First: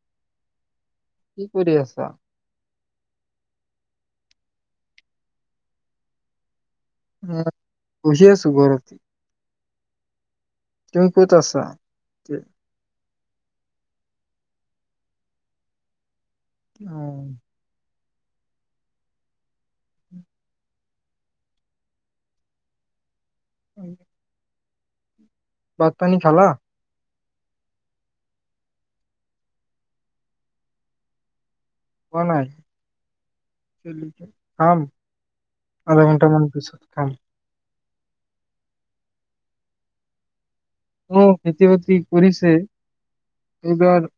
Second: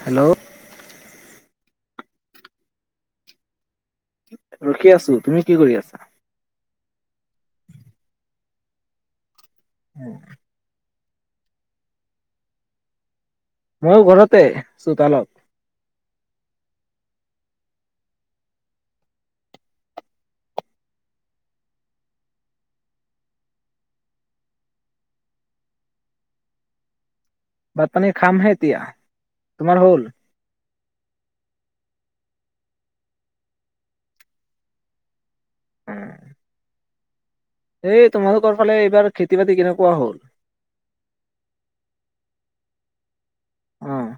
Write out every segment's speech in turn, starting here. Hello. কি কৰি আছা? ৰখি আছো, তুমি কি কৰি আছা? উ পহি আছোঁ গৰতে উম। তই ক'ত আছা? ময়ো ঘৰতে চোতালত। অ'। [inaudible] বাদ পানী খালা? বাটপানী খামহে এতিয়া, তোমাৰ হ'ল? খোৱা নাই কম আধা ঘণ্টা মান পিছত। খাম এই তোমালোকৰ ফালে এইবাৰ খেতি বাতি কেনেকুৱা হ'ল? উ খেতি বাতি কৰিছে। অ' এইবাৰ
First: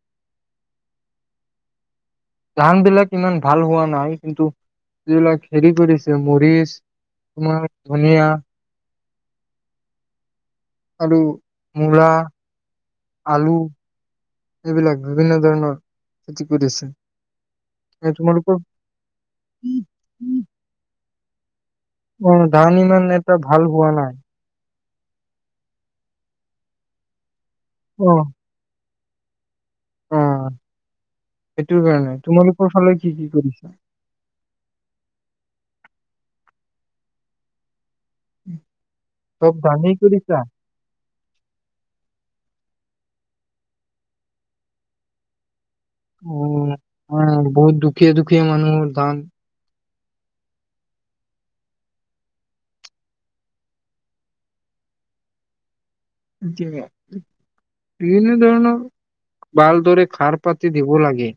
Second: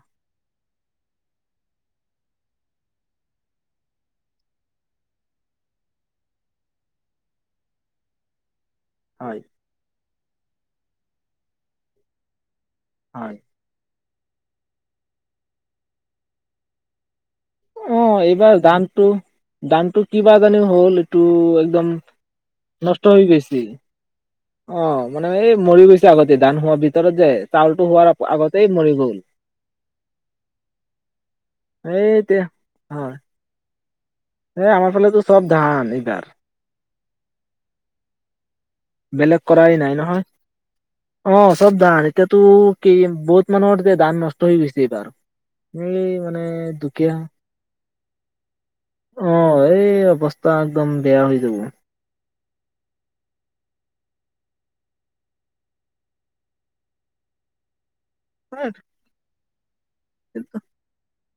ধান বিলাক ইমান ভাল হোৱা নাই, কিন্তু যিবিলাক হেৰি কৰিছে মৰিচ, তমাৰ ধনিয়া, হয়। আৰু মূৰা হয় আলু এইবিলাক বিভিন্ন ধৰণৰ খেতি কৰিছে। অ এ, তোমালোকৰ এইবাৰ দামটো দামতটো কিবা জানো হ'ল টো অ ধান ইমান এটা ভাল হোৱা নাই। অ মানে এই মৰি গৈছে আগতে দান হোৱাৰ ভিতৰত যে চাউলটো অ হোৱাৰ আগতেই মৰি গ'ল। [inaudible] অ সেইটো এই কাৰণে তোমালোকৰ ফালে কি কি কৰিছা? হে আমাৰ ফালেতো চব ধান এইবাৰ উম বেলেগ কৰাই নাই নহয় অ চব ধান এতিয়াতো কি বহুত মানুহৰতিয়া দান নষ্ট হৈ গৈছে এইবাৰ এই মানে দুখীয়া [unintelligible] বহুত দুখীয়া দুখীয়া মানুহৰ ধান অ এই অৱস্থা একদম বেয়া হৈ যাব। [unintelligible] পিনে এ ধণ বাল দৰে খাৰ পাতি দিব লাগে।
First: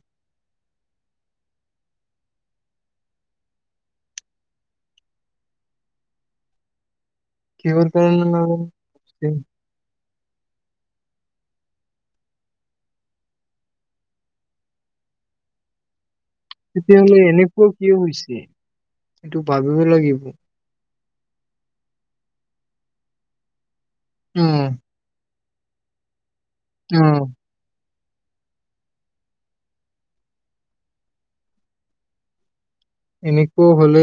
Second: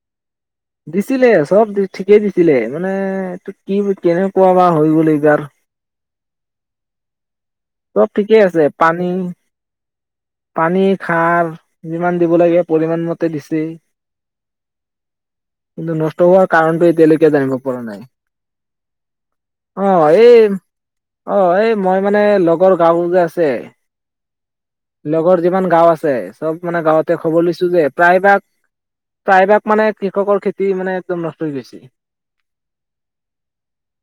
দিছিলে চব ঠিকেই দিছিলে মানে কি কেনেকুৱা বা হৈ গ'ল এইবাৰ কিহৰ চব কাৰণে ঠিকেই নাজানো আছে পানী পানী খাৰ যিমান দিব লাগে পৰিমমান মতে দিছে কিন্তু নষ্ট হোৱাৰ কাৰণটো তেতিয়াহ'লে এতিয়ালৈকে জানিব এনেকুৱা পৰা কিয় নাই হৈছে এইটো ভাবিব অ লাগিব। এই অ এই মই মানে লগ গড় গাঁও যে আছে উম লগৰ যিমান গাঁও আছে চব মানে গাঁৱতে খবৰ লৈছো যে প্ৰায়ভাগ প্ৰায়ভাগ মানে কৃষকৰ খেতি মানে একদম নষ্ট হৈ গেছে এনেকুৱা হলে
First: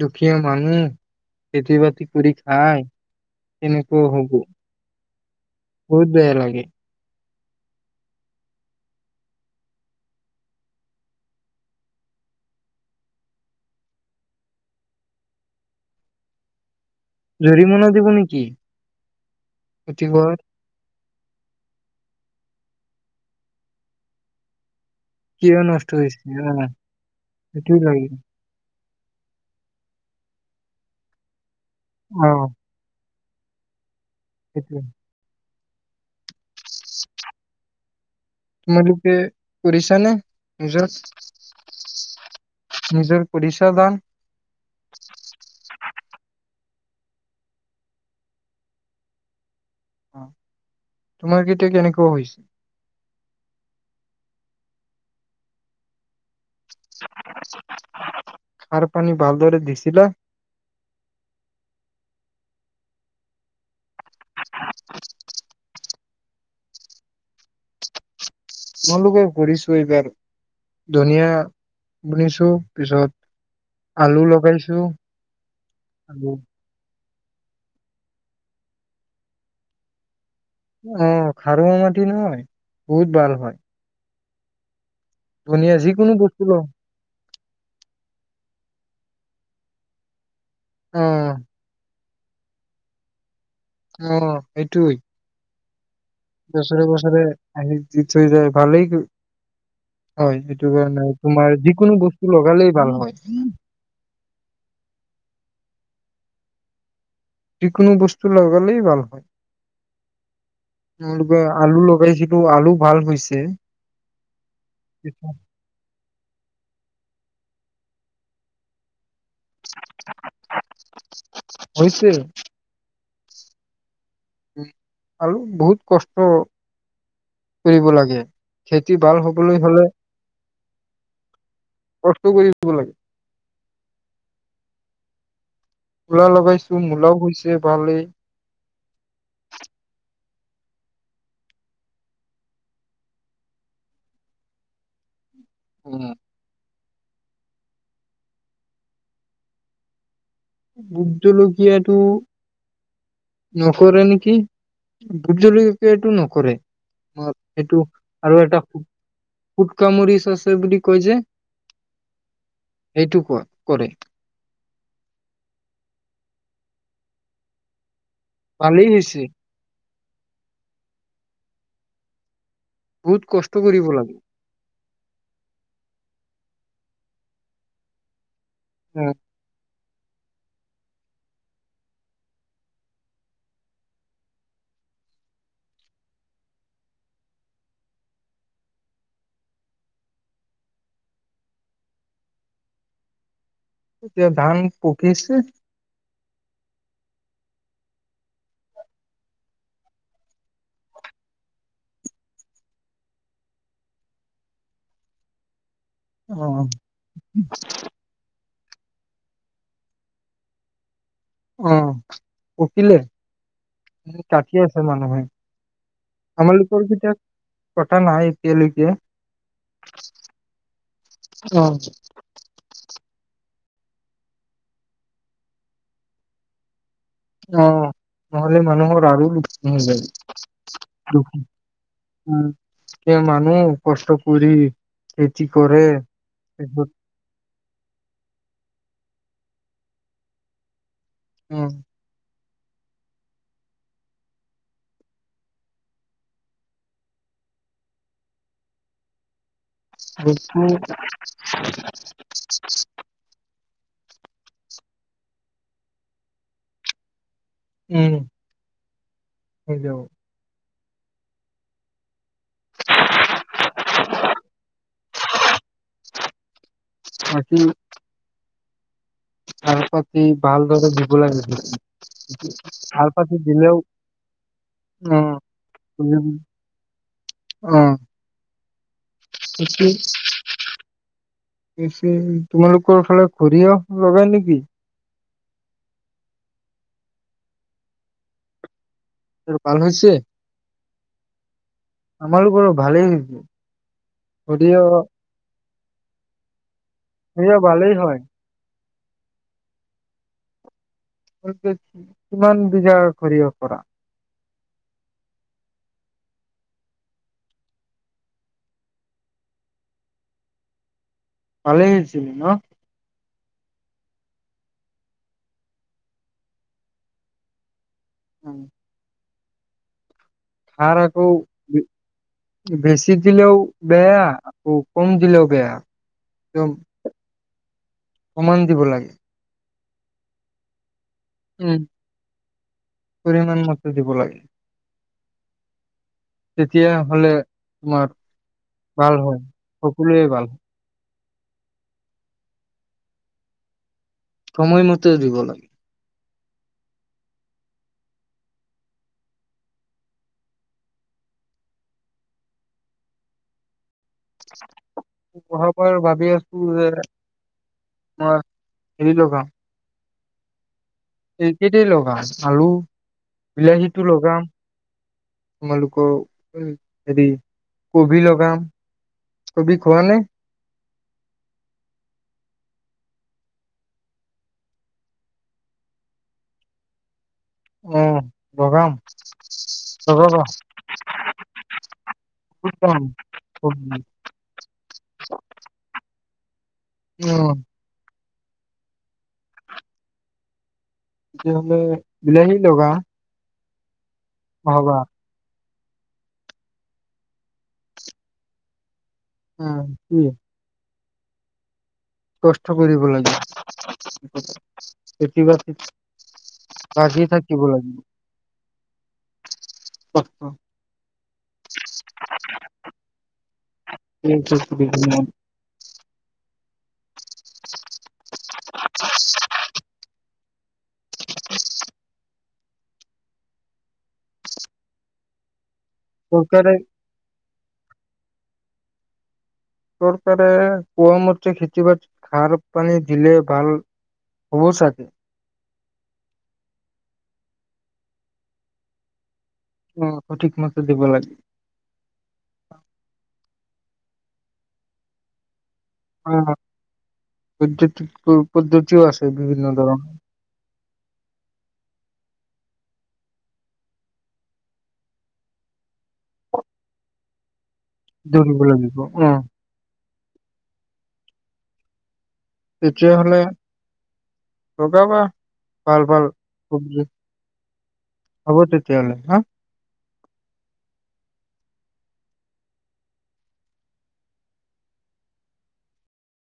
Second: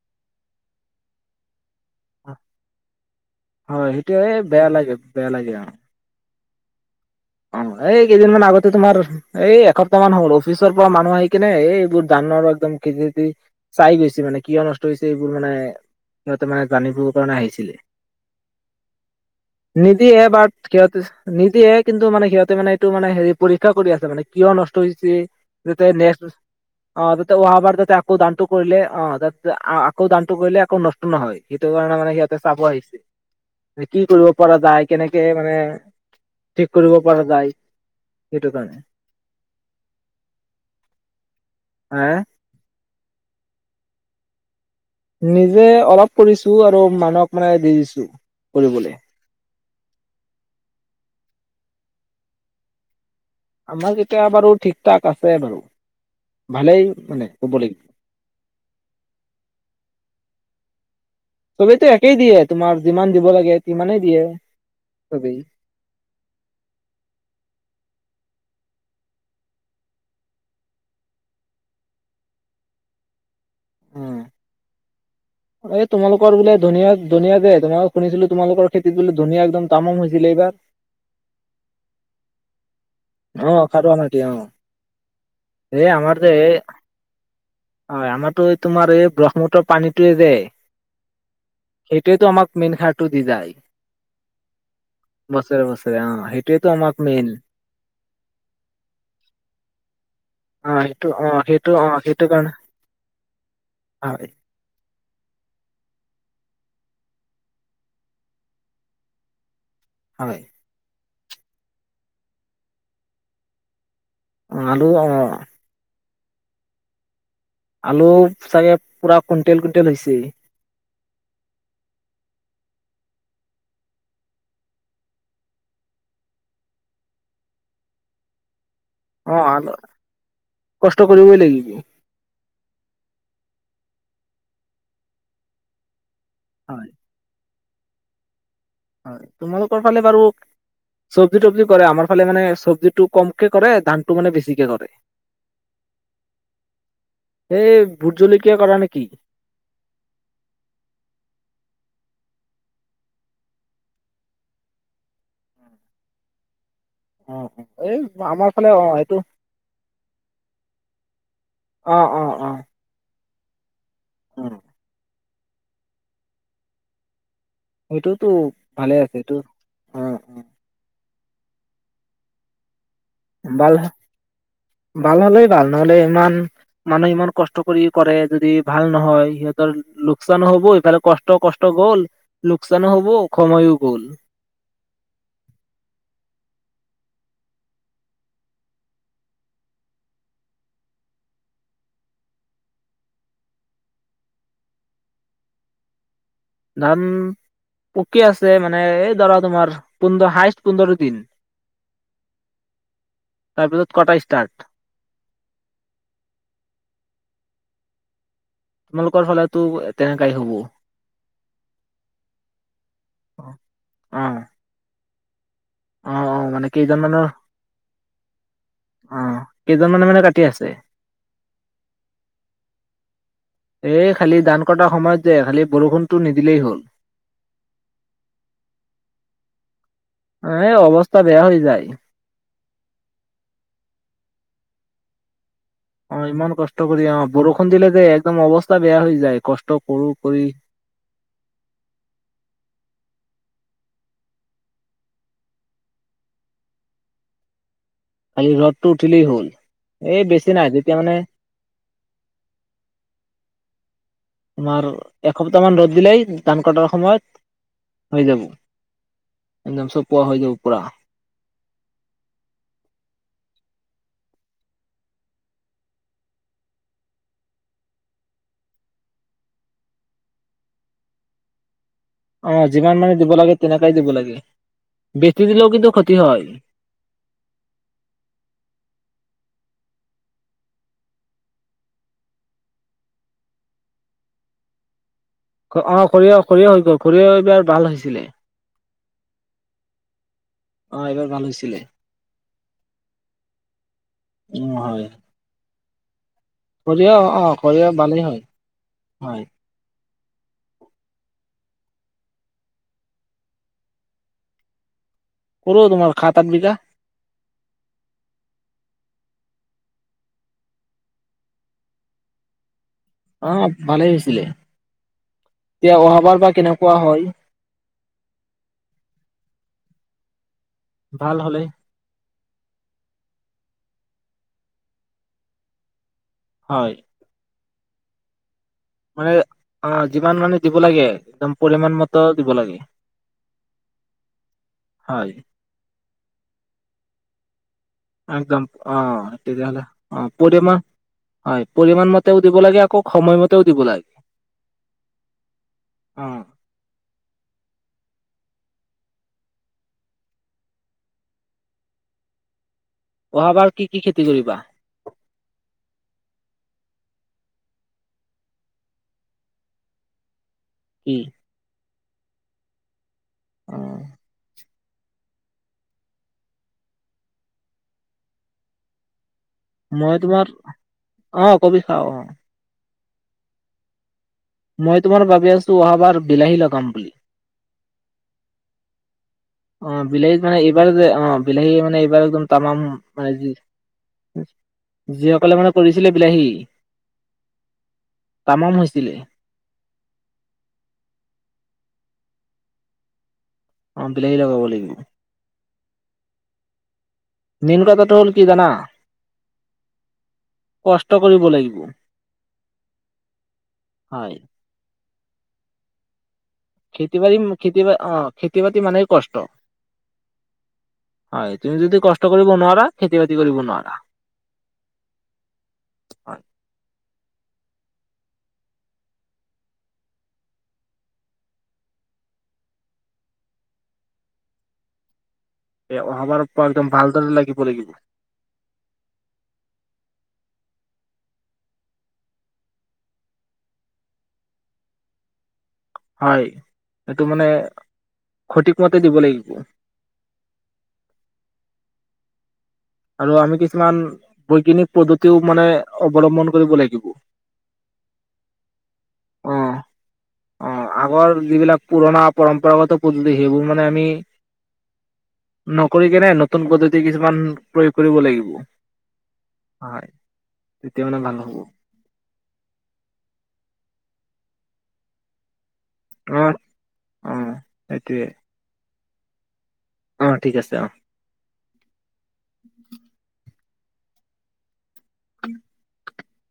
দুখীয়া মানুহ খেতি বাতি কৰি খাই হয় তেনেকুৱাও হব সেইটোয়ে বেয়া লাগে বেয়া লাগে অ বহুত বেয়া লাগে [unintelligible] অ এই কেইদিনমান আগতে তোমাৰ এই এসপ্তাহ মান হল অফিচৰ পৰা মানুহ আহি কিনে এই এইবোৰ ধানৰ একদম খেতি খেতি চাই গৈছে মানে কিয় নষ্ট হৈছে এইবোৰ মানে সিহঁতে মানে জানিব কাৰণে আহিছিলে জৰিমনা দিব নেকি নীতি খেতি একব কৰাত ক নীতি এক কিন্তু মানে সিহঁতে মে এইটো মানে পৰীক্ষা কৰি আছে মানে কিয় নষ্ট নষ্ট হৈছে কিয় যাতে নষ্ট নেষ্ট হৈছে অ' অহা বাৰ সেইটোৱে লাগে আকৌ ধানটো কৰিলে অ তাৰ আকৌ ধানটো কৰিলে আকৌ নষ্ট নহয় সেইটো কাৰণে মানে সিহতে অ' চাব আহিছে কি কৰিব পৰা সেইটোৱে। যায় কেনেকে মানে ঠিক কৰিব পৰা যায় সেইটো কাৰণে তোমালোকে কৰিছা নে মেচেছ হা নিজৰ উৰিশ্য গান নিজে অলপ কৰিছো আৰু মানুহক মানে দি দিছো কৰিবলৈ অ তোমাৰকেইটা কেনেকুৱা হৈছে আমাৰ যেতিয়া বাৰু ঠিক ঠাক আছে বাৰু ভালেই মানে ক'ব লাগিব সাৰ পানী ভালদৰে দিছিলা চোবে টো একেই দিয়ে তোমাৰ যিমান দিব লাগে সিমানেই দিয়ে ছবি তোমালোকে ঘূৰিছো এইবাৰ ধনিয়া বুনিছো পিছত উম আলু লগাইছো এই আৰু তোমালোকৰ বোলে ধুনীয়া ধনীয়া যে তোমাক শুনিছিলো তোমালোকৰ খেতিত বোলে ধনীয়া একদম তামাম হৈছিলে এইবাৰ অ খাৰুৱা মাটি নহয় বহুত ভাল হয় তেওঁ ধনিয়া এই, যিকোনো আমাৰযে বস্তু এ, ল হয় আমাৰ দৈ তোমাৰ এই ব্ৰহ্মপুত্ৰ পানীতোয়ে যে উম। সেইটোৱেইটো আমাক মেইন সাৰটো দি যায়। অ', সেইটোৱে। [unintelligible] সেইটোয়েতো আমাক বছৰে-বছৰে মেইন আহি, যি চুই যায় ভালেই [inaudible] হয়, অ সেইটো কাৰণে অ তোমাৰ সেইটো অ যিকোনো সেইটো বস্তু কাৰণে লগালেই ভাল হয়। হয় যিকোনো বস্তু লগালেই ভাল হয়। হয়। তোমলোকে আলু লগাই সিটো আলু ভাল হৈছে। অ', আলু অ। আলু চাগে পূৰা কুইণ্টেল-কুইণ্টেল হৈছে। হৈছে। আৰু বহুত কষ্ট, কৰিব লাগে। খেতি ভাল হবলৈ অ', হলে কষ্ট কৰিবই লাগিব। কিব লাগে মূলা লগাইছো হয় মূলাও হৈছ [unintelligible] হয়, তোমালোকৰ ফালে বাৰু চব্জি-তব্জি কৰে আমাৰ ফালে মানে চব্জিটো কমকে কৰে ধানটো মানে বেছিকে কৰে। উম। এই ভোট জলকীয়া কৰা নেকি। ভুট জলকীয়াটো, নকৰে নেকি, ভুত জলকীয়াটো নকৰে। অ, অ সেইটো এই আৰু আমাৰ এটা ফালে অ এইটো ফু-ফুটকামুৰিচ আছে বুলি কয় যে, অ অ অ সেইটো কয়। কৰে অ। সেইটোতো ভালেই ভালে আছে হৈছে টো, অ', অ। বহুত কষ্ট ভাল কৰিব লাগে। ভাল হলেই ভাল, নহ'লে ইমান, মানুহ ইমান কষ্ট কৰি কৰে। যদি ভাল অ নহয় সিহঁতৰ লোকচান হ'ব এইফালে কষ্ট-কষ্ট গ'ল, লোকচানো হ'ব সময়ও গ'ল। এতিয়া ধান পকিছে। ধান পকি আছে মানে এই ধৰা তোমাৰ, পোন্ধৰ হাইষ্ট পোন্ধৰ দিন, তাৰপিছত কটা ষ্টাৰ্ট। অ' [unintelligible] তোমালোকৰ ফালেতো তেনেকাই হ'ব। অ', পকিলে, অ কাটি আছে মানুহে। আহ অ মানে আমালোকৰ কেইজন কেতিয়া মানৰ কটা নাই এতিয়ালৈকে আহ কেইজনমানানৰ মানে কাটি আছে অ এই খালি দান কৰাাৰ সময়ত যে খালি বৰষুণটো নিদিলেই হল অ' নহলে মানুহৰ আৰু দুখ ন এ অৱস্থা যায়খ বেয়া হৈ যায় উ কি মানুহ কষ্ট কৰি সতি অ ইমান কষ্ট কৰি অ বৰষুণ দিলে দে একদম অৱস্থা বেয়া হৈ যায় কষ্ট কৰোঁ কৰি, উম খালি ৰদটো উঠিলই হ'ল। এই বেছি নাই যিটো যেতিয়া মানে তোমাৰ এসপ্তাহ মান ৰ'দ দিলেই ধান কটাৰ উম, সময়ত হৈ যাব হৈ একদম যাব চব পোৱা হৈ যাব কৰা [unintelligible] বি তাৰপ ভালদৰে দিব লাগিছিল। আহ যিমান মানে দিব লাগে তেনেকাই দিব লাগে অ', বেছি দিলেও কিন্তু ক্ষতি হয় অ', তোমালোকৰ ফালে সৰিয়হ লগা নেকি অ সৰিয়হ হৈ গল সৰি এইবাৰ ভাল হৈছিলে ভাল হৈ হৈছে অ এইবাৰ ভাল হৈছিলে আমালোকৰো ভালেই হৈছে উম যদিঅ হয় সৰিয়হ অ' সৰিয়হ ভালেই হয়। হয়। কিমান বজা সৰিয়হ কৰিব পৰা কৰো তোমাৰ সাত আঠ বিঘা ভালেছিলিল ন আহ ভালেই হৈছিলে এতিয়া অহাবাৰ বা কেনেকুৱা হয় উম আৰু একো ভাল হলে বেছি দিলেও বেয়া আৰু কম দিলেও বেয়া একদম হয় সমান দিব লাগে মানে অ' যিমান মানে দিব লাগে একদম উম। পৰিমান মত দিব লাগে। পৰিমাণ মতে দিব লাগে হয় তেতিয়া হলে, তোমাৰ একদম অ ভাল হয়। তেতিয়া হ'লে সকলোৱে অ ভাল হয়। পৰিমান হয়, পৰিমাণ মতেও দিব লাগে আকৌ সময়মতেও দিব লাগ- সময় মতে দিব লাগে। অহ। অহা বাৰ- অহাবাৰ ৱান- [unintelligible] যে অহ হৰি লগাম- কি এই [unintelligible] বা আৰু- অ বিলাহীতো লোগাম। তোমালোকৰ, উম, হেৰি, কবি লগাম। কবি খোৱা নে মই তোমাৰ- অহ, কবি খাওঁ, অহ। মই তোমাৰ ভাবি আছোঁ অহাবাৰ বিলাহী লগাম বুলি। অহ, লগাম। অহ বিলাহীত লগাবা মানে এইবাৰ যে, অহ, বিলাহী মানে এইবাৰ একদম তামাম, এ যি কবি এ যিসকলে মানে কৰিছিলে বিলাহী- হি উম তামাম হৈছিলে। তেতিয়া হলে বিলাহী লগা। অহ, বিলাহী লগাব লাগিব। মেইন কথাটো হ'ল কি জানা? উম, কি? কষ্ট কৰিব লাগিব। কষ্ট কৰিব লাগে হয় [unintelligible] খেতি-বাতিত খেতি-বাৰি ম খেতি অ, খেতি-বাতি মানেই কষ্ট। কষ্ট হয়, তুমি যদি কষ্ট কৰিব নোৱাৰা, খেতি-বাতি কৰিব নোৱা- হয় [unintelligible] এ অহাবাৰ পৰা চৰকাৰে একদম ভালদৰে লাগিব লাগিব। চৰকাৰে কোৱা মতে খেতি-বাতিত সাৰ-পানী দিলে ভাল হ'ব চাগে। হয়, সেইটো মানে সঠিক মতে দিব লাগিব। উম, সঠিক মতে দিব লাগে। আৰু আমি কিছুমান বৈজ্ঞানিক পদ্ধতিও মানে অৱলম্বন অহ। কৰিব পদ্ধতি অ পদ্ধ- অহ অহ। আগৰ যিবিলাক পুৰণা- পৰম্পৰাগত পদ্ধতি সেইবোৰ মানে আমি, নকৰি কেনে নতুন পদ্ধতি কিছুমান প্ৰয়োগ কৰিব ধৰিব লাগিব, অহ। হয় তেতিয়া মানে ভাল হ'ব। তেতিয়াহলে লগাবা ভাল ভাল অ হব অ সেইটোৱে তে তেতিহলে হা অ ঠিক আছে অ উম